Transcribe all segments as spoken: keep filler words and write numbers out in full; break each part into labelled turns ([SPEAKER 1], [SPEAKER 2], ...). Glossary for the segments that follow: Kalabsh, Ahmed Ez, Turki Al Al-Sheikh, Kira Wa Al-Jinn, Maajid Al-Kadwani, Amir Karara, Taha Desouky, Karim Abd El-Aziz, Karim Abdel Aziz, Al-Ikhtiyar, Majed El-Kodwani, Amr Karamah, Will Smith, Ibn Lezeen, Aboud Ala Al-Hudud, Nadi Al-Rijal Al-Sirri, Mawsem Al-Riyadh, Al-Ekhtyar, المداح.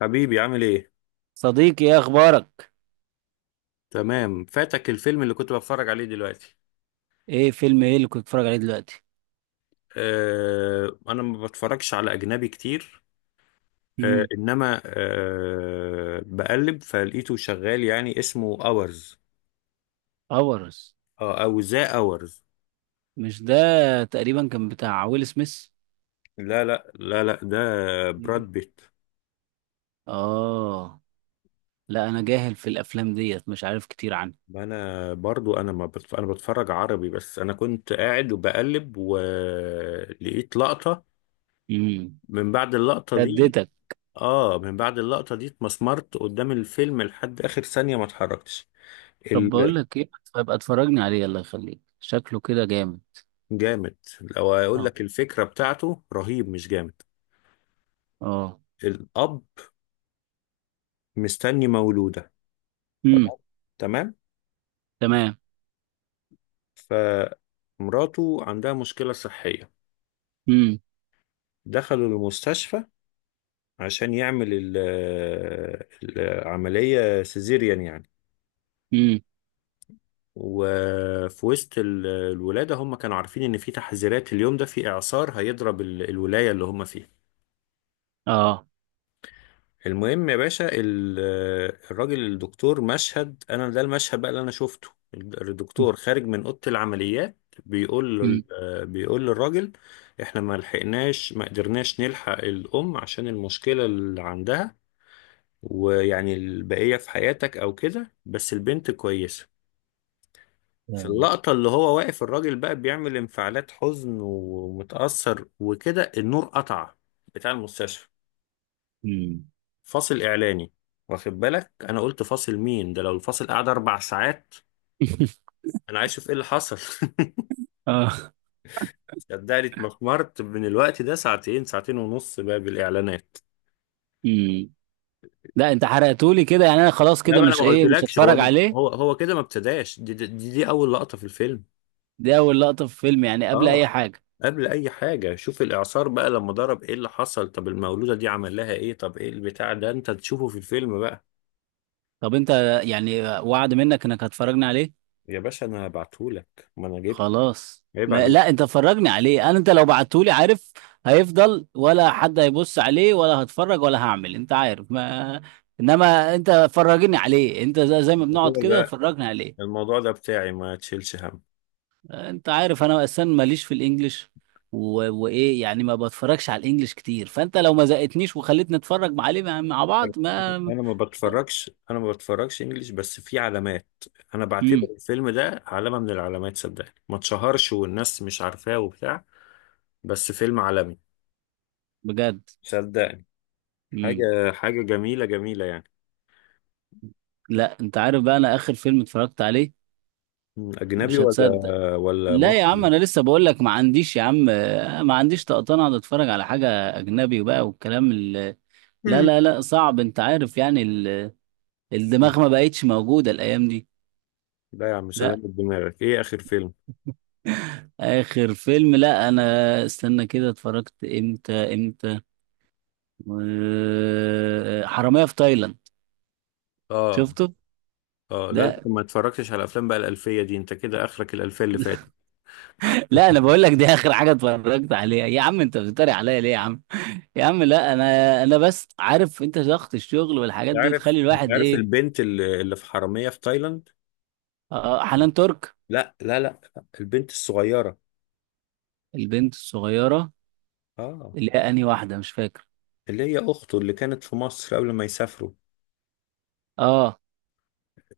[SPEAKER 1] حبيبي عامل ايه؟
[SPEAKER 2] صديقي، ايه اخبارك؟
[SPEAKER 1] تمام، فاتك الفيلم اللي كنت بتفرج عليه دلوقتي.
[SPEAKER 2] ايه، فيلم ايه اللي كنت بتتفرج عليه دلوقتي؟
[SPEAKER 1] أه، انا ما بتفرجش على اجنبي كتير. أه
[SPEAKER 2] امم.
[SPEAKER 1] انما أه بقلب فلقيته شغال، يعني اسمه اورز.
[SPEAKER 2] افرس.
[SPEAKER 1] أه، او ذا اورز.
[SPEAKER 2] مش ده. تقريبا كان بتاع ويل سميث.
[SPEAKER 1] لا لا لا لا، ده براد
[SPEAKER 2] مم.
[SPEAKER 1] بيت.
[SPEAKER 2] اه. لا انا جاهل في الافلام ديت، مش عارف كتير عنها.
[SPEAKER 1] انا برضو، انا ما بتف... انا بتفرج عربي بس، انا كنت قاعد وبقلب ولقيت لقطة.
[SPEAKER 2] امم.
[SPEAKER 1] من بعد اللقطة دي.
[SPEAKER 2] شدتك.
[SPEAKER 1] اه، من بعد اللقطة دي اتمسمرت قدام الفيلم لحد اخر ثانية، ما اتحركتش.
[SPEAKER 2] طب بقول لك ايه، ابقى اتفرجني عليه الله يخليك، شكله كده جامد.
[SPEAKER 1] الجامد؟ لو اقول
[SPEAKER 2] اه.
[SPEAKER 1] لك الفكرة بتاعته رهيب، مش جامد.
[SPEAKER 2] اه.
[SPEAKER 1] الأب مستني مولودة.
[SPEAKER 2] امم.
[SPEAKER 1] تمام، تمام.
[SPEAKER 2] تمام.
[SPEAKER 1] فمراته عندها مشكلة صحية.
[SPEAKER 2] امم.
[SPEAKER 1] دخلوا المستشفى عشان يعمل ال- العملية سيزيريان يعني.
[SPEAKER 2] امم.
[SPEAKER 1] وفي وسط ال- الولادة، هم كانوا عارفين إن في تحذيرات اليوم ده، في إعصار هيضرب ال- الولاية اللي هم فيها.
[SPEAKER 2] اه.
[SPEAKER 1] المهم يا باشا، ال- الراجل الدكتور، مشهد انا ده المشهد بقى اللي انا شفته. الدكتور خارج من اوضه العمليات، بيقول له
[SPEAKER 2] امم.
[SPEAKER 1] ال- بيقول للراجل احنا ما لحقناش، ما قدرناش نلحق الام عشان المشكله اللي عندها، ويعني البقيه في حياتك او كده، بس البنت كويسه. في اللقطه اللي هو واقف، الراجل بقى بيعمل انفعالات حزن ومتاثر وكده، النور قطع بتاع المستشفى.
[SPEAKER 2] امم.
[SPEAKER 1] فاصل اعلاني. واخد بالك انا قلت فاصل مين ده؟ لو الفاصل قعد اربع ساعات، انا عايز اشوف ايه اللي حصل.
[SPEAKER 2] اه.
[SPEAKER 1] صدقني، اتمخمرت من الوقت ده ساعتين، ساعتين ونص بقى بالاعلانات.
[SPEAKER 2] امم. لا، انت حرقتولي كده يعني، انا خلاص
[SPEAKER 1] لا،
[SPEAKER 2] كده
[SPEAKER 1] ما انا
[SPEAKER 2] مش
[SPEAKER 1] ما
[SPEAKER 2] ايه، مش
[SPEAKER 1] قلتلكش. هو
[SPEAKER 2] هتفرج عليه.
[SPEAKER 1] هو هو كده ما ابتداش. دي, دي, دي دي اول لقطة في الفيلم.
[SPEAKER 2] دي اول لقطة في فيلم يعني قبل اي
[SPEAKER 1] اه،
[SPEAKER 2] حاجة.
[SPEAKER 1] قبل اي حاجة. شوف الاعصار بقى لما ضرب ايه اللي حصل، طب المولودة دي عمل لها ايه، طب ايه البتاع ده، انت تشوفه في الفيلم بقى.
[SPEAKER 2] طب انت يعني، وعد منك انك هتفرجني عليه.
[SPEAKER 1] يا باشا، انا هبعتهولك، ما انا جبت.
[SPEAKER 2] خلاص،
[SPEAKER 1] عيب
[SPEAKER 2] ما
[SPEAKER 1] عليك.
[SPEAKER 2] لا انت فرجني عليه، انا انت لو بعتهولي عارف، هيفضل ولا حد هيبص عليه ولا هتفرج ولا هعمل انت عارف. ما، انما انت فرجني عليه، انت زي, زي ما
[SPEAKER 1] الموضوع
[SPEAKER 2] بنقعد كده
[SPEAKER 1] ده،
[SPEAKER 2] فرجني عليه.
[SPEAKER 1] الموضوع ده بتاعي، ما تشيلش هم.
[SPEAKER 2] انت عارف انا اصلا ماليش في الانجليش، و... وايه يعني، ما بتفرجش على الانجليش كتير، فانت لو ما زقتنيش وخليتني اتفرج عليه مع مع بعض ما.
[SPEAKER 1] انا ما بتفرجش، انا ما بتفرجش انجليش بس في علامات. انا بعتبر
[SPEAKER 2] امم.
[SPEAKER 1] الفيلم ده علامة من العلامات، صدقني، ما اتشهرش والناس مش عارفاه وبتاع، بس فيلم عالمي.
[SPEAKER 2] بجد.
[SPEAKER 1] صدقني.
[SPEAKER 2] امم.
[SPEAKER 1] حاجة، حاجة جميلة جميلة يعني.
[SPEAKER 2] لا انت عارف بقى، انا اخر فيلم اتفرجت عليه
[SPEAKER 1] مم، اجنبي
[SPEAKER 2] مش
[SPEAKER 1] ولا
[SPEAKER 2] هتصدق.
[SPEAKER 1] ولا
[SPEAKER 2] لا يا عم،
[SPEAKER 1] مصري؟
[SPEAKER 2] انا لسه بقول لك ما عنديش يا عم، آه، ما عنديش طقطان اقعد اتفرج على حاجه اجنبي بقى، والكلام ال... لا
[SPEAKER 1] مم.
[SPEAKER 2] لا لا، صعب، انت عارف يعني ال...
[SPEAKER 1] مم.
[SPEAKER 2] الدماغ ما بقتش موجوده الايام دي.
[SPEAKER 1] لا يا عم، سلام
[SPEAKER 2] لا
[SPEAKER 1] دماغك، ايه اخر فيلم؟
[SPEAKER 2] اخر فيلم، لا انا، استنى كده، اتفرجت امتى امتى؟ آه، حرامية في تايلاند.
[SPEAKER 1] اه.
[SPEAKER 2] شفته.
[SPEAKER 1] اه، لا انت
[SPEAKER 2] ده،
[SPEAKER 1] ما اتفرجتش على افلام بقى الالفية دي، انت كده اخرك الالفية اللي فاتت.
[SPEAKER 2] لا انا بقول لك دي اخر حاجه اتفرجت عليها يا عم. انت بتتريق عليا ليه يا عم؟ يا عم لا، انا انا بس عارف انت ضغط الشغل والحاجات
[SPEAKER 1] انت
[SPEAKER 2] دي
[SPEAKER 1] عارف،
[SPEAKER 2] تخلي
[SPEAKER 1] انت
[SPEAKER 2] الواحد
[SPEAKER 1] عارف
[SPEAKER 2] ايه.
[SPEAKER 1] البنت اللي اللي في حرامية في تايلاند؟
[SPEAKER 2] آه، حنان ترك.
[SPEAKER 1] لا لا لا، البنت الصغيرة.
[SPEAKER 2] البنت الصغيره.
[SPEAKER 1] اه.
[SPEAKER 2] اللي هي انهي واحده، مش فاكر.
[SPEAKER 1] اللي هي اخته اللي كانت في مصر قبل ما يسافروا.
[SPEAKER 2] اه.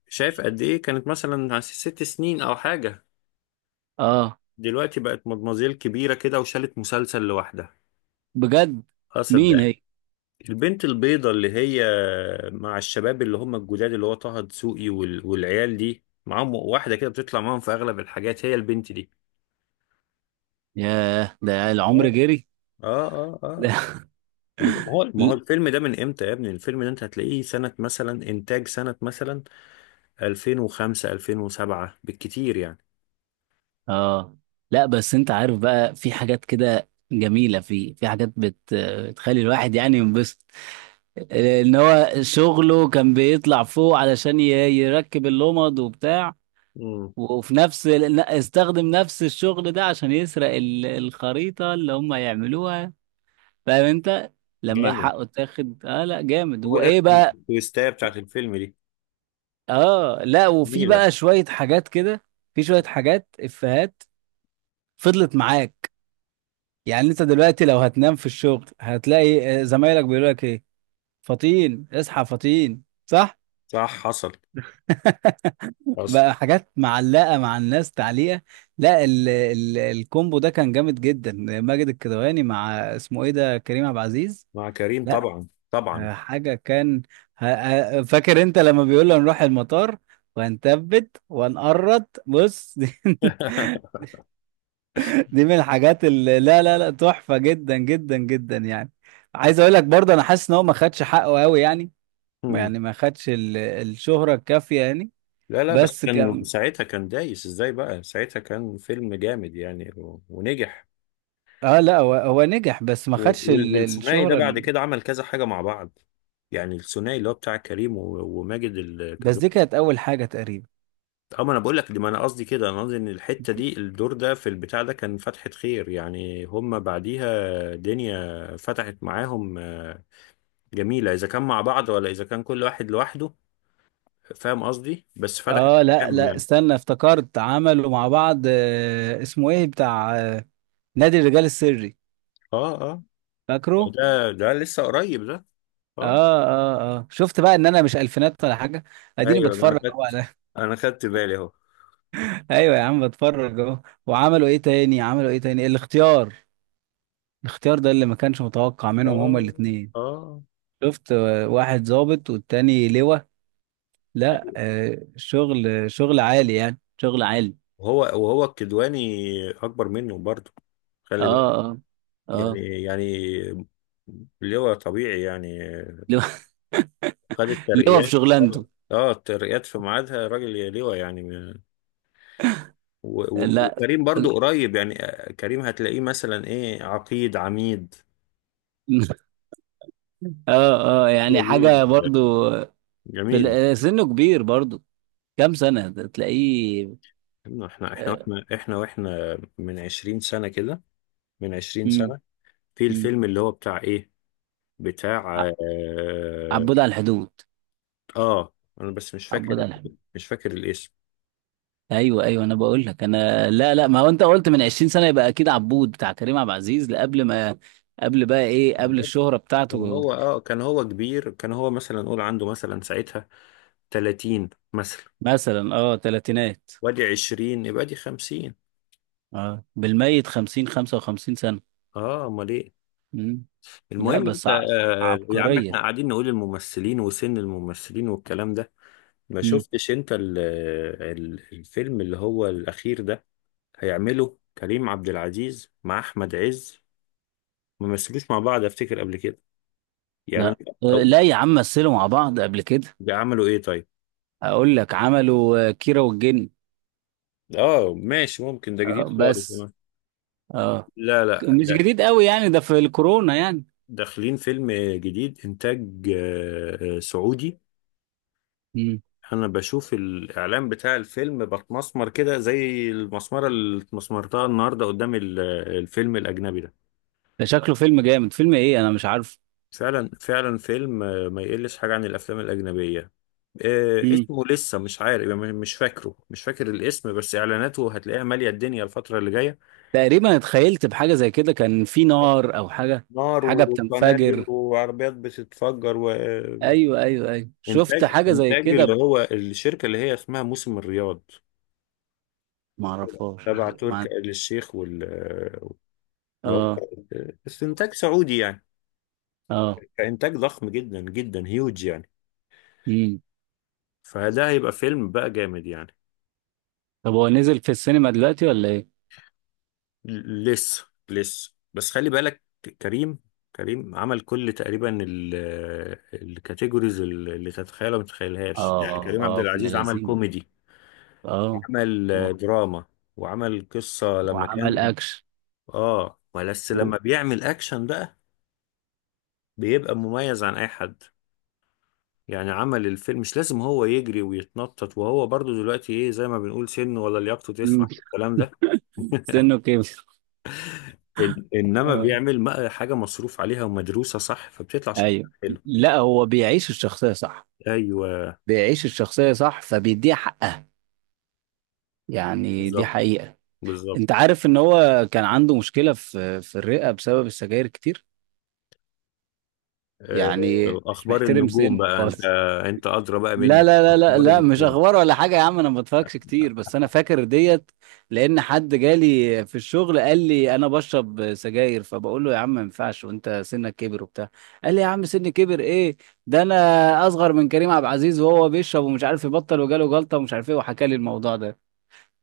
[SPEAKER 1] شايف قد ايه كانت مثلا، س- ست سنين او حاجة،
[SPEAKER 2] اه.
[SPEAKER 1] دلوقتي بقت مدمزيل كبيرة كده وشالت مسلسل لوحدها.
[SPEAKER 2] بجد؟
[SPEAKER 1] اقصد
[SPEAKER 2] مين
[SPEAKER 1] ده،
[SPEAKER 2] هي؟
[SPEAKER 1] البنت البيضة اللي هي مع الشباب اللي هم الجداد اللي هو طه دسوقي وال... والعيال دي، معاهم واحدة كده بتطلع معاهم في اغلب الحاجات، هي البنت دي.
[SPEAKER 2] ياه، ده العمر
[SPEAKER 1] اه
[SPEAKER 2] جري.
[SPEAKER 1] اه اه
[SPEAKER 2] ده
[SPEAKER 1] آه. ب- ما هو ما هو
[SPEAKER 2] ل-
[SPEAKER 1] الفيلم ده من امتى يا ابني؟ الفيلم ده انت هتلاقيه سنة مثلا، انتاج سنة مثلا ألفين وخمسة، ألفين وسبعة بالكتير.
[SPEAKER 2] اه لا، بس انت عارف بقى، في حاجات كده جميله، في في حاجات بت... بتخلي الواحد يعني ينبسط. لان هو شغله كان بيطلع فوق علشان ي- يركب اللمض وبتاع،
[SPEAKER 1] يعني
[SPEAKER 2] وفي نفس ال- استخدم نفس الشغل ده عشان يسرق ال- الخريطة اللي هم يعملوها، فاهم انت؟ لما
[SPEAKER 1] جامد.
[SPEAKER 2] حقه اتاخد، اه لا جامد،
[SPEAKER 1] هو ده
[SPEAKER 2] وايه بقى.
[SPEAKER 1] التويستاية بتاعت الفيلم دي.
[SPEAKER 2] اه لا، وفي
[SPEAKER 1] جميلة.
[SPEAKER 2] بقى شوية حاجات كده، في شوية حاجات افيهات فضلت معاك. يعني انت دلوقتي لو هتنام في الشغل هتلاقي آه، زمايلك بيقولوا لك ايه، فطين اصحى فطين، صح؟
[SPEAKER 1] صح، حصل حصل.
[SPEAKER 2] بقى حاجات معلقة مع الناس تعليقة. لا، ال ال الكومبو ده كان جامد جدا. ماجد الكدواني مع اسمه ايه ده، كريم عبد العزيز.
[SPEAKER 1] مع كريم
[SPEAKER 2] لا،
[SPEAKER 1] طبعا طبعا.
[SPEAKER 2] حاجة كان، ه- ه- فاكر انت لما بيقول له نروح المطار، وهنثبت وهنقرط بص، دي, دي من الحاجات اللي، لا لا لا، تحفة جدا جدا جدا يعني. عايز اقول لك برضه، انا حاسس ان هو ما خدش حقه قوي يعني،
[SPEAKER 1] مم.
[SPEAKER 2] يعني ما خدش ال- الشهرة الكافية يعني.
[SPEAKER 1] لا لا، بس
[SPEAKER 2] بس
[SPEAKER 1] كان ساعتها كان دايس ازاي بقى، ساعتها كان فيلم جامد يعني، و- ونجح.
[SPEAKER 2] اه لا، هو هو نجح، بس ما
[SPEAKER 1] و-
[SPEAKER 2] خدش
[SPEAKER 1] وال-
[SPEAKER 2] ال-
[SPEAKER 1] والثنائي ده
[SPEAKER 2] الشهرة
[SPEAKER 1] بعد
[SPEAKER 2] ال...
[SPEAKER 1] كده عمل كذا حاجة مع بعض، يعني الثنائي اللي هو بتاع كريم و- وماجد
[SPEAKER 2] بس دي
[SPEAKER 1] الكدواني.
[SPEAKER 2] كانت اول حاجة تقريبا.
[SPEAKER 1] اه، ما انا بقول لك دي، ما انا قصدي كده، انا قصدي ان الحتة دي، الدور ده في البتاع ده كان فتحة خير يعني، هم بعديها دنيا فتحت معاهم. آه، جميلة إذا كان مع بعض ولا إذا كان كل واحد لوحده، فاهم قصدي، بس فتحت
[SPEAKER 2] اه لا
[SPEAKER 1] مكان
[SPEAKER 2] لا،
[SPEAKER 1] يعني.
[SPEAKER 2] استنى، افتكرت عملوا مع بعض، آه اسمه ايه، بتاع، آه نادي الرجال السري،
[SPEAKER 1] اه اه.
[SPEAKER 2] فاكره.
[SPEAKER 1] ده ده لسه قريب ده. اه.
[SPEAKER 2] اه. اه. اه. شفت بقى ان انا مش الفينات ولا حاجة، اديني
[SPEAKER 1] ايوه، انا
[SPEAKER 2] بتفرج اهو
[SPEAKER 1] خدت،
[SPEAKER 2] على.
[SPEAKER 1] انا خدت بالي اهو.
[SPEAKER 2] ايوه يا عم، بتفرج اهو. وعملوا ايه تاني، عملوا ايه تاني؟ الاختيار. الاختيار ده اللي ما كانش متوقع منهم هما
[SPEAKER 1] اه
[SPEAKER 2] الاتنين.
[SPEAKER 1] اه.
[SPEAKER 2] شفت، آه، واحد ظابط والتاني لواء. لا آه، شغل شغل عالي يعني، شغل عالي.
[SPEAKER 1] وهو وهو الكدواني اكبر منه برضه،
[SPEAKER 2] اه.
[SPEAKER 1] خلي بالك.
[SPEAKER 2] اه.
[SPEAKER 1] يعني
[SPEAKER 2] اه.
[SPEAKER 1] يعني اللي هو طبيعي يعني،
[SPEAKER 2] اللي هو
[SPEAKER 1] خد
[SPEAKER 2] اللي هو في
[SPEAKER 1] الترقيات. اه،
[SPEAKER 2] شغلانته.
[SPEAKER 1] آه، الترقيات في ميعادها، راجل لواء يعني. و- و-
[SPEAKER 2] لا.
[SPEAKER 1] وكريم برضو قريب يعني. آه، كريم هتلاقيه مثلا ايه، عقيد، عميد.
[SPEAKER 2] اه. اه.
[SPEAKER 1] هي
[SPEAKER 2] يعني
[SPEAKER 1] دي
[SPEAKER 2] حاجة
[SPEAKER 1] ال-
[SPEAKER 2] برضو. في
[SPEAKER 1] جميلة.
[SPEAKER 2] ال- سنه كبير برضو. كام سنة ده تلاقيه؟
[SPEAKER 1] احنا احنا احنا
[SPEAKER 2] آه.
[SPEAKER 1] واحنا احنا واحنا من 20 سنة كده، من 20
[SPEAKER 2] مم.
[SPEAKER 1] سنة في
[SPEAKER 2] مم.
[SPEAKER 1] الفيلم اللي هو بتاع ايه، بتاع
[SPEAKER 2] ع-
[SPEAKER 1] اه,
[SPEAKER 2] عبود على الحدود.
[SPEAKER 1] آه انا بس مش
[SPEAKER 2] عبود
[SPEAKER 1] فاكر،
[SPEAKER 2] على الحدود.
[SPEAKER 1] مش فاكر الاسم.
[SPEAKER 2] ايوه ايوه، انا بقول لك، انا لا لا، ما هو انت قلت من عشرين سنة، يبقى اكيد عبود بتاع كريم عبد العزيز قبل ما، قبل بقى ايه، قبل الشهرة
[SPEAKER 1] كان
[SPEAKER 2] بتاعته.
[SPEAKER 1] هو اه كان هو كبير، كان هو مثلا نقول عنده مثلا ساعتها تلاتين مثلا،
[SPEAKER 2] مثلا اه، تلاتينات.
[SPEAKER 1] وادي عشرين، يبقى دي خمسين.
[SPEAKER 2] اه، بالميت خمسين خمسة وخمسين سنة.
[SPEAKER 1] اه، امال ايه.
[SPEAKER 2] مم. لا
[SPEAKER 1] المهم،
[SPEAKER 2] بس
[SPEAKER 1] انت
[SPEAKER 2] ع...
[SPEAKER 1] آه يا عم
[SPEAKER 2] عبقرية.
[SPEAKER 1] احنا قاعدين نقول الممثلين وسن الممثلين والكلام ده. ما
[SPEAKER 2] مم.
[SPEAKER 1] شفتش انت ال ال الفيلم اللي هو الاخير ده؟ هيعمله كريم عبد العزيز مع احمد عز، ما مثلوش مع بعض افتكر قبل كده، يعني
[SPEAKER 2] لا
[SPEAKER 1] أنا-
[SPEAKER 2] آه،
[SPEAKER 1] او
[SPEAKER 2] لا يا عم، مثلوا مع بعض قبل كده.
[SPEAKER 1] عملوا ايه طيب؟
[SPEAKER 2] اقول لك عملوا، آه، كيرة والجن.
[SPEAKER 1] اه ماشي، ممكن ده جديد
[SPEAKER 2] آه،
[SPEAKER 1] خالص
[SPEAKER 2] بس
[SPEAKER 1] كمان.
[SPEAKER 2] اه،
[SPEAKER 1] لا لا،
[SPEAKER 2] مش
[SPEAKER 1] ده
[SPEAKER 2] جديد قوي يعني، ده في الكورونا يعني.
[SPEAKER 1] داخلين فيلم جديد، انتاج آه، آه، سعودي.
[SPEAKER 2] مم.
[SPEAKER 1] انا بشوف الاعلان بتاع الفيلم بتمسمر كده، زي المسمره اللي اتمسمرتها النهارده قدام ال- الفيلم الاجنبي ده.
[SPEAKER 2] ده شكله فيلم جامد، فيلم ايه انا مش عارف.
[SPEAKER 1] فعلا فعلا، فيلم، آه، ما يقلش حاجة عن الأفلام الأجنبية. آه،
[SPEAKER 2] مم.
[SPEAKER 1] اسمه لسه مش عارف يعني، مش فاكره مش فاكر الاسم، بس إعلاناته هتلاقيها مالية الدنيا الفترة اللي جاية.
[SPEAKER 2] تقريبا اتخيلت بحاجة زي كده، كان في نار او حاجة.
[SPEAKER 1] نار
[SPEAKER 2] حاجة
[SPEAKER 1] وقنابل
[SPEAKER 2] بتنفجر.
[SPEAKER 1] وعربيات بتتفجر وإنتاج،
[SPEAKER 2] ايوه ايوه ايوه، شفت حاجة زي
[SPEAKER 1] إنتاج
[SPEAKER 2] كده،
[SPEAKER 1] اللي
[SPEAKER 2] ب-
[SPEAKER 1] هو الشركة اللي هي اسمها موسم الرياض،
[SPEAKER 2] ما اعرفهاش
[SPEAKER 1] تبع
[SPEAKER 2] الحقيقة.
[SPEAKER 1] تركي
[SPEAKER 2] ما-
[SPEAKER 1] آل الشيخ وال اللي هو،
[SPEAKER 2] اه.
[SPEAKER 1] بس إنتاج سعودي يعني،
[SPEAKER 2] اه.
[SPEAKER 1] إنتاج ضخم جدا جدا هيوج يعني،
[SPEAKER 2] مم.
[SPEAKER 1] فده هيبقى فيلم بقى جامد يعني.
[SPEAKER 2] طب هو نزل في السينما دلوقتي ولا ايه؟
[SPEAKER 1] لسه لسه، بس خلي بالك. كريم كريم عمل كل تقريبا ال- الكاتيجوريز اللي تتخيلها ما تتخيلهاش. يعني
[SPEAKER 2] اه.
[SPEAKER 1] كريم عبد
[SPEAKER 2] اه. ابن
[SPEAKER 1] العزيز عمل
[SPEAKER 2] لذين.
[SPEAKER 1] كوميدي،
[SPEAKER 2] اه،
[SPEAKER 1] عمل آه،
[SPEAKER 2] و-
[SPEAKER 1] دراما، وعمل قصة لما
[SPEAKER 2] وعمل
[SPEAKER 1] كان.
[SPEAKER 2] اكشن،
[SPEAKER 1] اه، بس
[SPEAKER 2] و-
[SPEAKER 1] لما بيعمل اكشن بقى بيبقى مميز عن اي حد يعني. عمل الفيلم مش لازم هو يجري ويتنطط، وهو برضو دلوقتي ايه، زي ما بنقول سنه ولا لياقته
[SPEAKER 2] مم.
[SPEAKER 1] تسمح الكلام ده.
[SPEAKER 2] سنه كبر.
[SPEAKER 1] إن- انما
[SPEAKER 2] اه.
[SPEAKER 1] بيعمل م- حاجة مصروف عليها ومدروسة، صح، فبتطلع شكلها
[SPEAKER 2] ايوه.
[SPEAKER 1] حلو.
[SPEAKER 2] لا هو بيعيش الشخصيه صح،
[SPEAKER 1] ايوه،
[SPEAKER 2] بيعيش الشخصيه صح فبيديها حقها، يعني دي
[SPEAKER 1] بالظبط
[SPEAKER 2] حقيقه.
[SPEAKER 1] بالظبط.
[SPEAKER 2] انت عارف ان هو كان عنده مشكله في في الرئه بسبب السجاير كتير،
[SPEAKER 1] آه،
[SPEAKER 2] يعني مش
[SPEAKER 1] اخبار
[SPEAKER 2] محترم
[SPEAKER 1] النجوم
[SPEAKER 2] سنه
[SPEAKER 1] بقى انت،
[SPEAKER 2] خالص.
[SPEAKER 1] انت ادرى بقى
[SPEAKER 2] لا
[SPEAKER 1] مني
[SPEAKER 2] لا لا لا
[SPEAKER 1] اخبار
[SPEAKER 2] لا، مش
[SPEAKER 1] النجوم.
[SPEAKER 2] اخبار ولا حاجه يا عم، انا ما بتفرجش كتير، بس انا فاكر ديت. لان حد جالي في الشغل قال لي انا بشرب سجاير، فبقول له يا عم ما ينفعش، وانت سنك كبر وبتاع. قال لي يا عم، سني كبر ايه؟ ده انا اصغر من كريم عبد العزيز، وهو بيشرب ومش عارف يبطل، وجاله جلطه ومش عارف ايه، وحكى لي الموضوع ده.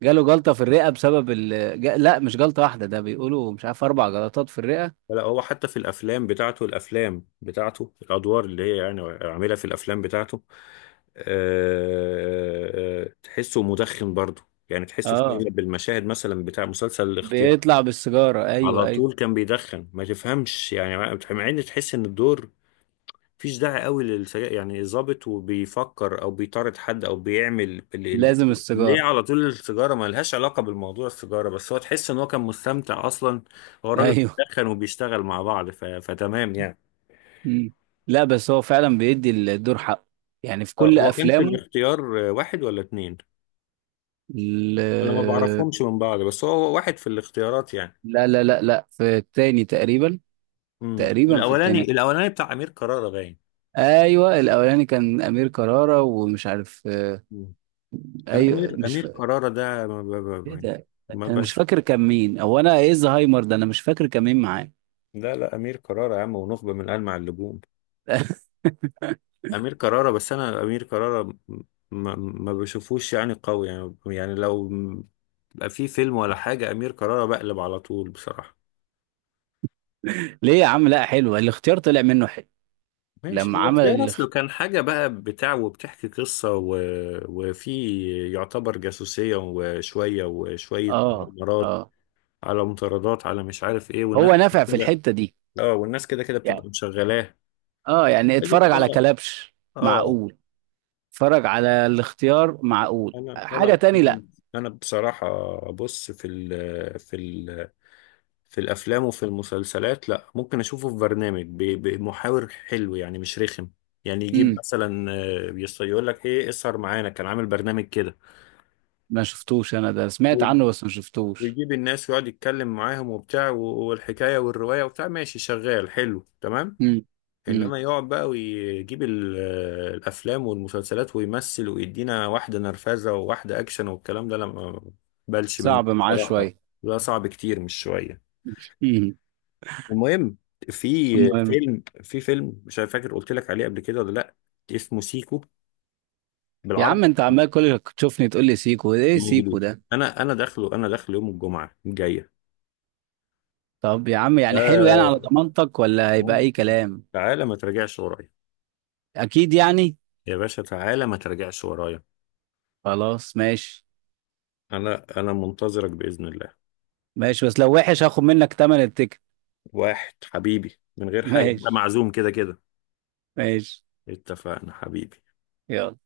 [SPEAKER 2] جاله جلطه في الرئه بسبب ال... جا- لا، مش جلطه واحده، ده بيقولوا مش عارف اربع جلطات في الرئه.
[SPEAKER 1] لا، هو حتى في الافلام بتاعته، الافلام بتاعته الادوار اللي هي يعني عاملها في الافلام بتاعته، آه، آه، تحسه مدخن برضه يعني، تحسه في
[SPEAKER 2] اه،
[SPEAKER 1] اغلب المشاهد مثلا بتاع مسلسل الاختيار،
[SPEAKER 2] بيطلع بالسيجاره، ايوه
[SPEAKER 1] على
[SPEAKER 2] ايوه.
[SPEAKER 1] طول كان بيدخن ما تفهمش، يعني مع مع ان تحس ان الدور مفيش داعي قوي للسجاير يعني، ظابط وبيفكر او بيطارد حد او بيعمل ال... ال...
[SPEAKER 2] لازم
[SPEAKER 1] ليه
[SPEAKER 2] السيجاره.
[SPEAKER 1] على طول السيجاره، ما لهاش علاقه بالموضوع السيجاره، بس هو تحس ان هو كان مستمتع اصلا، هو الراجل
[SPEAKER 2] ايوه.
[SPEAKER 1] بيدخن وبيشتغل مع بعض، ف... فتمام يعني.
[SPEAKER 2] مم. لا بس هو فعلا بيدي الدور حقه، يعني في
[SPEAKER 1] آه،
[SPEAKER 2] كل
[SPEAKER 1] هو كان في
[SPEAKER 2] افلامه.
[SPEAKER 1] الاختيار آه، واحد ولا اتنين،
[SPEAKER 2] ال-
[SPEAKER 1] انا ما بعرفهمش من بعض، بس هو هو واحد في الاختيارات يعني.
[SPEAKER 2] لا لا لا لا، في التاني تقريبا.
[SPEAKER 1] امم،
[SPEAKER 2] تقريبا في
[SPEAKER 1] الاولاني
[SPEAKER 2] التاني.
[SPEAKER 1] الاولاني بتاع امير كرارة باين.
[SPEAKER 2] ايوه الاولاني كان امير كرارة ومش عارف.
[SPEAKER 1] مم. انا
[SPEAKER 2] ايوه،
[SPEAKER 1] امير
[SPEAKER 2] مش ف...
[SPEAKER 1] امير كرارة ده ما ب...
[SPEAKER 2] ايه
[SPEAKER 1] ب... ب-
[SPEAKER 2] ده.
[SPEAKER 1] ما
[SPEAKER 2] انا مش
[SPEAKER 1] بش
[SPEAKER 2] فاكر كان مين، هو انا ايه، زهايمر ده، انا مش فاكر كان مين معاه.
[SPEAKER 1] لا لا، امير كرارة يا عم، ونخبه من المع اللجوم، امير كرارة، بس انا امير كرارة م- م- ما بشوفوش يعني قوي يعني، يعني لو بقى في فيلم ولا حاجة امير كرارة بقلب على طول بصراحة.
[SPEAKER 2] ليه يا عم؟ لا حلوه الاختيار، طلع منه حلو
[SPEAKER 1] ماشي،
[SPEAKER 2] لما
[SPEAKER 1] هو
[SPEAKER 2] عمل
[SPEAKER 1] اختيار اصله
[SPEAKER 2] الاخ...
[SPEAKER 1] كان حاجة بقى بتاع، وبتحكي قصة و... وفي يعتبر جاسوسية وشوية وشوية
[SPEAKER 2] اه.
[SPEAKER 1] مغامرات
[SPEAKER 2] اه.
[SPEAKER 1] على مطاردات، على مش عارف ايه، والناس
[SPEAKER 2] هو نافع في
[SPEAKER 1] كده.
[SPEAKER 2] الحته دي
[SPEAKER 1] اه، والناس كده كده
[SPEAKER 2] يعني.
[SPEAKER 1] بتبقى مشغلاه.
[SPEAKER 2] اه يعني
[SPEAKER 1] قالت
[SPEAKER 2] اتفرج على
[SPEAKER 1] اه.
[SPEAKER 2] كلبش.
[SPEAKER 1] اه.
[SPEAKER 2] معقول. اتفرج على الاختيار معقول،
[SPEAKER 1] انا
[SPEAKER 2] حاجة
[SPEAKER 1] انا
[SPEAKER 2] تاني لا.
[SPEAKER 1] انا بصراحه، بص، في ال في في الافلام وفي المسلسلات لا، ممكن اشوفه في برنامج، ب- بمحاور حلو يعني مش رخم. يعني يجيب
[SPEAKER 2] امم.
[SPEAKER 1] مثلا آه، يص- يقول لك ايه، اسهر معانا، كان عامل برنامج كده.
[SPEAKER 2] ما شفتوش انا ده، سمعت
[SPEAKER 1] وي-
[SPEAKER 2] عنه بس ما شفتوش.
[SPEAKER 1] ويجيب الناس ويقعد يتكلم معاهم وبتاع و- والحكايه والروايه وبتاع ماشي شغال حلو تمام.
[SPEAKER 2] امم. امم.
[SPEAKER 1] انما يقعد بقى ويجيب ال- آه، الافلام والمسلسلات، ويمثل ويدينا واحده نرفزه وواحده اكشن والكلام ده، لما بلش منه
[SPEAKER 2] صعب معاه
[SPEAKER 1] بصراحه،
[SPEAKER 2] شوية.
[SPEAKER 1] ده صعب كتير مش شويه.
[SPEAKER 2] مم.
[SPEAKER 1] المهم، في
[SPEAKER 2] المهم،
[SPEAKER 1] فيلم في فيلم مش فاكر قلت لك عليه قبل كده ولا لا، اسمه سيكو
[SPEAKER 2] يا
[SPEAKER 1] بالعربي،
[SPEAKER 2] عم انت عمال كل تشوفني تقول لي سيكو، ايه سيكو
[SPEAKER 1] بالانجليزي،
[SPEAKER 2] ده؟
[SPEAKER 1] انا انا داخله، انا داخله يوم الجمعه الجايه.
[SPEAKER 2] طب يا عم، يعني حلو يعني على
[SPEAKER 1] آه،
[SPEAKER 2] ضمانتك ولا هيبقى
[SPEAKER 1] المهم،
[SPEAKER 2] اي كلام؟
[SPEAKER 1] تعالى ما ترجعش ورايا،
[SPEAKER 2] اكيد يعني.
[SPEAKER 1] يا باشا تعالى ما ترجعش ورايا،
[SPEAKER 2] خلاص ماشي.
[SPEAKER 1] انا انا منتظرك باذن الله.
[SPEAKER 2] ماشي، بس لو وحش هاخد منك تمن التيكت.
[SPEAKER 1] واحد حبيبي من غير حاجه، انت
[SPEAKER 2] ماشي.
[SPEAKER 1] معزوم كده كده.
[SPEAKER 2] ماشي،
[SPEAKER 1] اتفقنا حبيبي.
[SPEAKER 2] يلا.